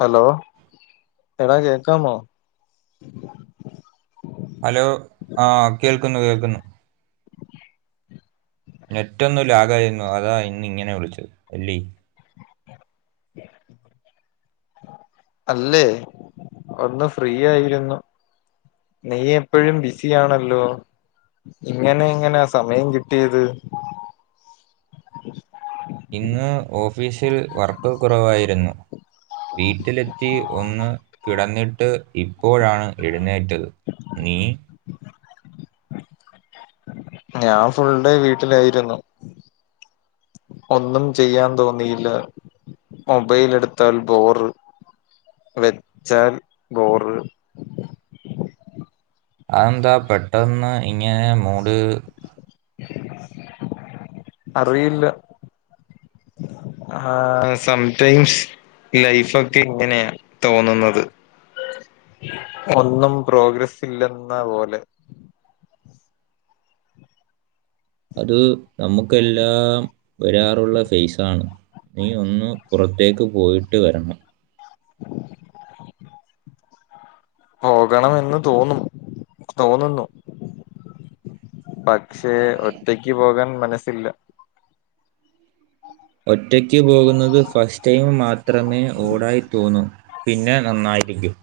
Hello എടാ കേക്കാമോ hello ആഹ് കേൾക്കുന്നു കേൾക്കുന്നു നെറ്റൊന്നും ഇല്ലലാഗ ആയിരുന്നു അതാ ഇന്ന് ഇങ്ങനെ വിളിച്ചത് അല്ലീ ഉ അല്ലേ ഒന്ന് ഫ്രീ ആയിരുന്നു നീ എപ്പഴും ബിസി ആണല്ലോ ഇങ്ങനെ എങ്ങനെയ സമയം കിട്ടിയത് ഇന്ന് ഓഫീസിൽ വർക്ക് കുറവായിരുന്നു വീട്ടിലെത്തി ഒന്ന് കിടന്നിട്ട് ഇപ്പോഴാണ് എഴുന്നേറ്റത് നീ ഞാൻ ഫുൾ ഡേ വീട്ടിലായിരുന്നു ഒന്നും ചെയ്യാൻ തോന്നിയില്ല മൊബൈൽ എടുത്താൽ ബോറ് വെച്ചാൽ ബോറ് അതെന്താ പെട്ടന്ന് ഇങ്ങനെ മൂട് അറിയില്ല ആഹ സംടൈംസ് ലൈഫ് ഒക്കെ ഇങ്ങനെയ തോന്നുന്നത് ഒന്നും പ്രോഗ്രസ് ഇല്ലെന്ന പോലെ അത് നമുക്കെല്ലാം വരാറുള്ള ഫേസാണ് നീ ഒന്ന് പുറത്തേക്ക് പോയിട്ട് വരണം പോകണമെന്ന് തോന്നും തോന്നുന്നു പക്ഷെ ഒറ്റക്ക് പോകാൻ മനസ്സില്ല ഒറ്റക്ക്പോകുന്നത് ഫസ്റ്റ് ടൈം മാത്രമേ ഓടായി തോന്നൂ പിന്നെ നന്നായിരിക്കും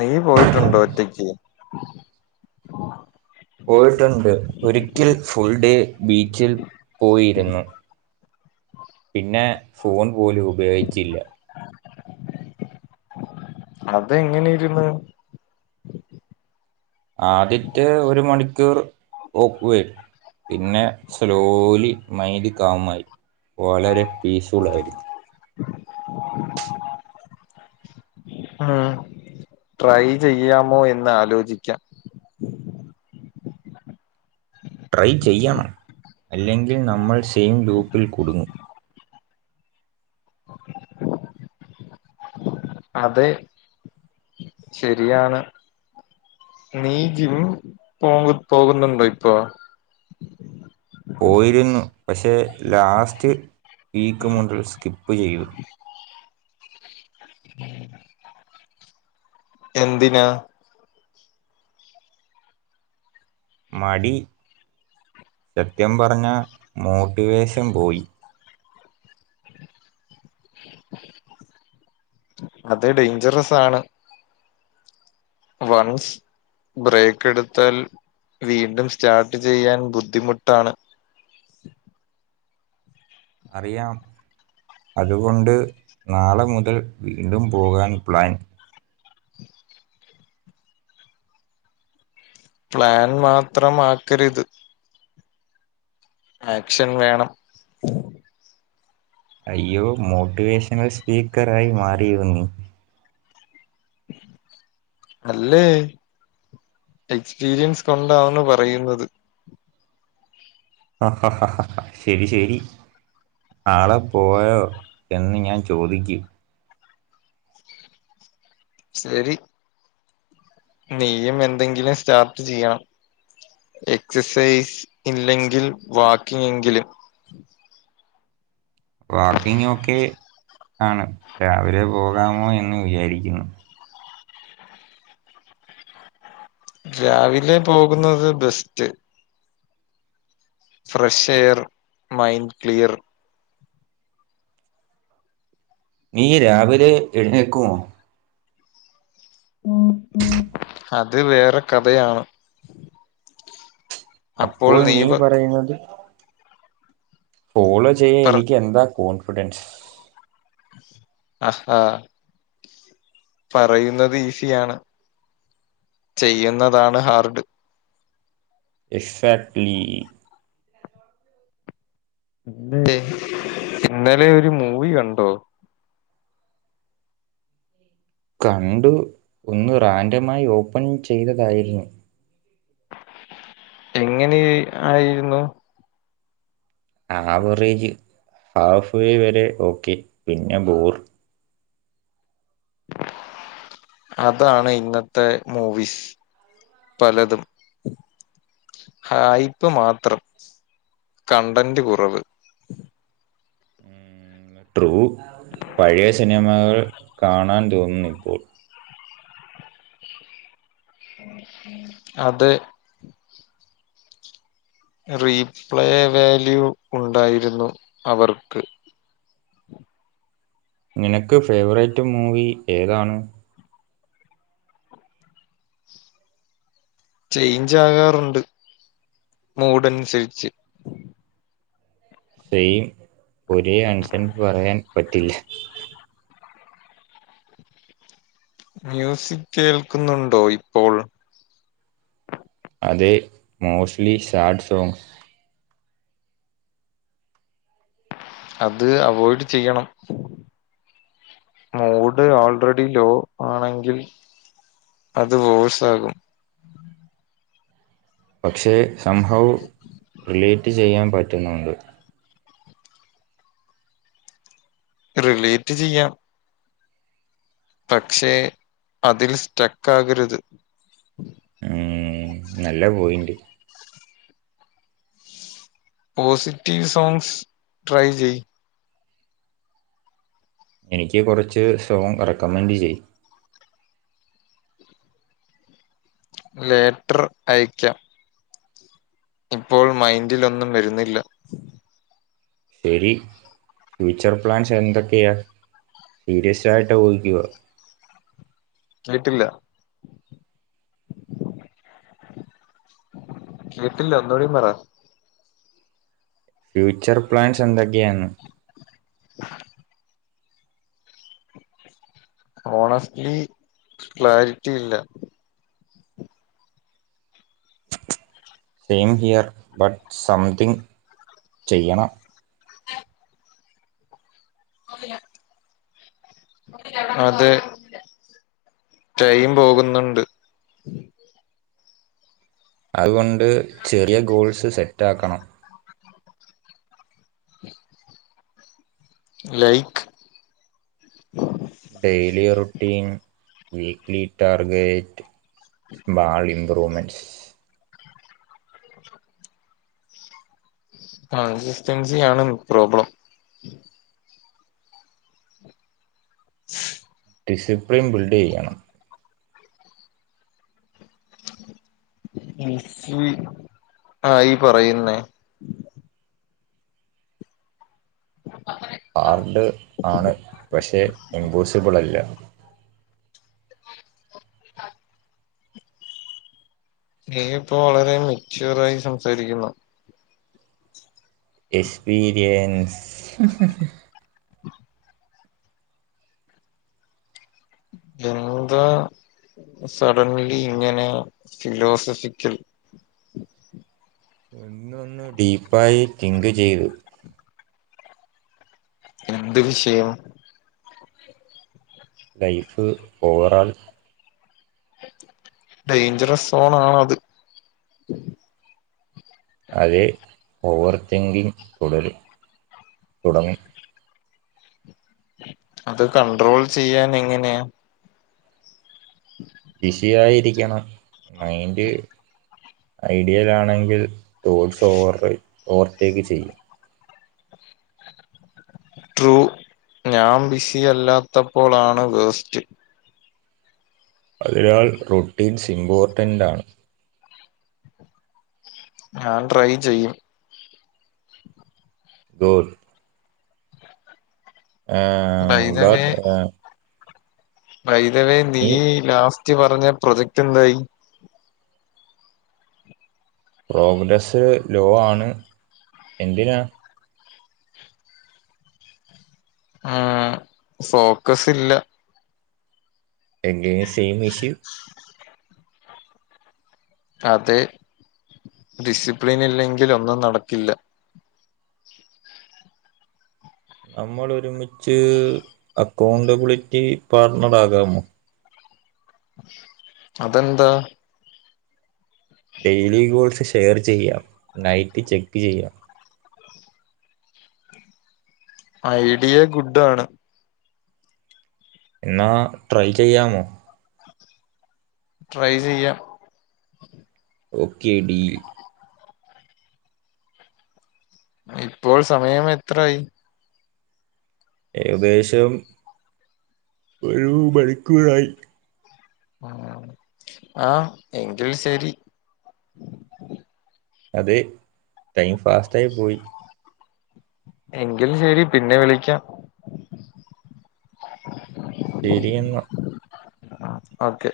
നീ പോയിട്ടുണ്ടോ ഒറ്റക്ക് പോയിട്ടുണ്ട് ഒരിക്കൽ ഫുൾ ഡേ ബീച്ചിൽ പോയിരുന്നു പിന്നെ ഫോൺ പോലും ഉപയോഗിച്ചില്ല അതെങ്ങനെ ഇര്ന്ന് ആദ്യത്തെ ഒരു മണിക്കൂർ ഓക്ക്വേർഡ്. പിന്നെ സ്ലോലി മൈൻഡ് കാമായി വളരെ പീസ്ഫുൾ ആയിരുന്നു. [inaudible] ആഹ്. ട്രൈ ചെയ്യാമോ എന്ന് ആലോചിക്കാം. ട്രൈ ചെയ്യണം. അല്ലെങ്കിൽ നമ്മൾ സെയിം ലൂപ്പിൽ കുടുങ്ങും. അതെ ശരിയാണ് നീ ജിം പോകു പോകുന്നുണ്ടോ ഇപ്പോ? പോയിരുന്നു പക്ഷേ ലാസ്റ്റ് വീക്ക് മുതൽ സ്കിപ്പ് ചെയ്യൂ. ഉം എന്തിനാ? മടി, സത്യം പറഞ്ഞാ മോട്ടിവേഷൻ പോയി. അത് ഡേഞ്ചറസാണ്. വൺസ് ബ്രേക്ക് എടുത്താൽ വീണ്ടും സ്റ്റാർട്ട് ചെയ്യാൻ ബുദ്ധിമുട്ടാണ് അറിയാം അതുകൊണ്ട് നാളെ മുതൽ വീണ്ടും പോകാൻ പ്ലാൻ പ്ലാൻ മാത്രം ആക്കരുത് ആക്ഷൻ വേണം അയ്യോ മോട്ടിവേഷണൽ സ്പീക്കറായി മാറിയോ നി. അല്ലേയ് എക്സ്പീരിയൻസ് കൊണ്ടാണ് പറയുന്നത് അ ഹ ഹ ഹ ഹാ ശരി ശരി നാളെ പോയോ എന്ന് ഞാൻ ചോദിക്കും ശരി നീയും എന്തെങ്കിലും സ്റ്റാർട്ട് ചെയ്യാം എക്സസൈസ് ഇല്ലെങ്കിൽ വാക്കിംഗ് എങ്കിലും വാക്കിങ്ങ് ഒക്കെ ആണ് രാവിലെ പോകാമോ എന്ന് വിചാരിക്കുന്നു രാവിലെ പോകുന്നത് best fresh air mind clear നീ രാവിലെ എഴുന്നേക്കോ? അത് വേറെ കഥയാണ് അപ്പോൾ നീ പറയുന്നത് ഫോളോ ചെയ്യാൻ പറ എനിക്ക് എന്താ കോൺഫിഡൻസ് അഹാ പറയുന്നത് ഈസിയാണ് ചെയ്യുന്നതാണ് ഹാർഡ് എക്സാക്ട്ലി ഇല്ലേ ഇന്നലെ ഒരു മൂവി കണ്ടോ കണ്ടു ഒന്ന് റാൻഡമായി ഓപ്പൺ ചെയ്തതായിരുന്നു എങ്ങനെ ആയിരുന്നു ആവറേജ് ഹാഫ് വേ വരെ ഓക്കെ പിന്നെ ബോർ അതാണ് ഇന്നത്തെ മൂവിസ് പലതും ഹായ്പ്പ് മാത്രം കണ്ടന്റ് കുറവ് ത്രു പഴയ സിനിമകൾ കാണാൻ തോന്നുന്നു ഇപ്പോൾ അതെ റീപ്ലേ വാല്യൂ ഉണ്ടായിരുന്നു അവർക്ക് നിനക്ക് ഫേവറേറ്റ് മൂവി ഏതാണ് ചേഞ്ച് ആകാറുണ്ട് മൂഡ് അനുസരിച്ച് സെയിം ഒരേ ആൻസൻസ് പറയാൻ പറ്റില്ല മ്യൂസിക് കേൾക്കുന്നുണ്ടൊ ഇപ്പോൾ അതെ മോസ്റ്റ്ലി സാഡ് സോങ്ങ്സ് അത് അവോയ്ഡ് ചെയ്യണം മോഡ് ആൾറെഡി ലോ ആണെങ്കിൽ അത് പോഴ്സാകും പക്ഷേ സംഹവ് റിലേറ്റ് ചെയ്യാൻ പറ്റുന്നുണ്ട് റിലേറ്റ് ചെയ്യാം പക്ഷേ അതിൽ സ്റ്റക്ക് ആകരുത് ഉം, നല്ല പോയിൻ്റ് പോസിറ്റീവ് സോങ്സ് ട്രൈ ചെയ്യ് എനിക്ക് കൊറച്ച് സോങ് റെക്കമെന്റ് ചെയ്യ് ലെറ്റർ അയക്കാം ഇപ്പോഴും മൈന്റിലൊന്നും വരുന്നില്ല ശരി ഫ്യൂച്ചർ പ്ലാൻസ് എന്തൊക്കെയാ സീരിയസ് ആയിട്ട് ചോദിക്കുവ കേട്ടില്ല കേട്ടില്ല ഒന്നൂടെ പറ ഫ്യൂച്ചർ പ്ലാൻസ് എന്തൊക്കെയാന്ന് [unintelligible] ഓണസ്റ്റ്ലി ക്ലാരിറ്റി ഇല്ല സെയിം ഹിയർ ബട്ട് സംതിങ്ങ് ചെയ്യണം ഓഫ്‌ യ്യ അതെ ടൈം പോകുന്നുണ്ട് അതുകൊണ്ട് ചെറിയ ഗോൾസ് സെറ്റ് ആക്കണം like daily routine weekly target ഭാവി ഇമ്പ്രൂവ്മെൻസ് [unintelligible] ആ ഇസ്റ്റൻസി ആണ് പ്രോബ്ലം ശ് ഡിസിപ്ലിൻ ബിൽടെയ്യണം ബിസി ആ ഈ പറയുന്നേ ആർഡ് ആണ് പക്ഷേ ഇംപോസിബിള് അല്ല ആഹ് നീ ഇപ്പൊ വളരെ മെച്യൂർ ആയി സംസാരിക്കുന്നു എക്സ്പീരിയൻസ് എന്താ സഡൻലി ഇങ്ങനെ ഫിലോസഫിക്കൽ ഇന്നൊന്ന് ഡീപ്പായി തിങ്ക് ചെയ്തു എന്ത് വിഷയം ലൈഫ് ഓവറാൾ ഡേഞ്ചറസ് സോൺ ആണ് അത് അത് ഓവർ തിങ്കിങ് തുടരും തുടങ്ങും അത് കണ്ട്രോൾ ചെയ്യാൻ എങ്ങനെയാ ബിസിയായിരിക്കണം മൈൻഡ് ഐഡിയൽ ആണെങ്കിൽ ടോഡ്സ് ഓവർ ഓവർടേക്ക് ചെയ്യും ട്രൂ ഞാൻ ബിസി അല്ലാത്തപ്പോളാണ് വേസ്റ്റ് അതിനാൽ റുട്ടീൻസ് ഇമ്പോർട്ടറ്റാണ് ഞാൻ ട്രൈ ചെയ്യും good ah by the but പൈതലേ നീ ഈ ലാസ്റ്റ് പറഞ്ഞ പ്രൊജക്ട് എന്തായി പ്രോഗ്രസ്സ് ലോ ആണ് എന്തിനാ ഉം ഫോക്കസ് ഇല്ല എന്റെയും സെയിം ഇഷ്യൂ അതെ ഡിസിപ്ലിൻ ഇല്ലെങ്കിൽ ഒന്നും നടക്കില്ല നമ്മൾ ഒരുമിച്ച് അക്കൗണ്ടബിലിറ്റി പാർട്ണർ ആകാമോ അതെന്താ ഡെയിലി ഗോൾസിഷ് ഷെയർ ചെയ്യാം നൈറ്റ് ചെക്ക് ചെയ്യാം ഐഡിയ ഗുഡ് ആണ് എന്നാ ട്രൈ ചെയ്യാമോ ട്രൈ ചെയാം ഓക്കെ ഡീൽ ഇപ്പോൾ സമയം എത്രായി ഏകദേശം ഒരു മണിക്കൂറായി ഉം ആഹ് എങ്കിൽ ശരി അത് ടൈം ഫാസ്റ്റായി പോയി എങ്കിലും ശരി പിന്നെ വിളിക്കാം ശരി എന്നാ ഓക്കെ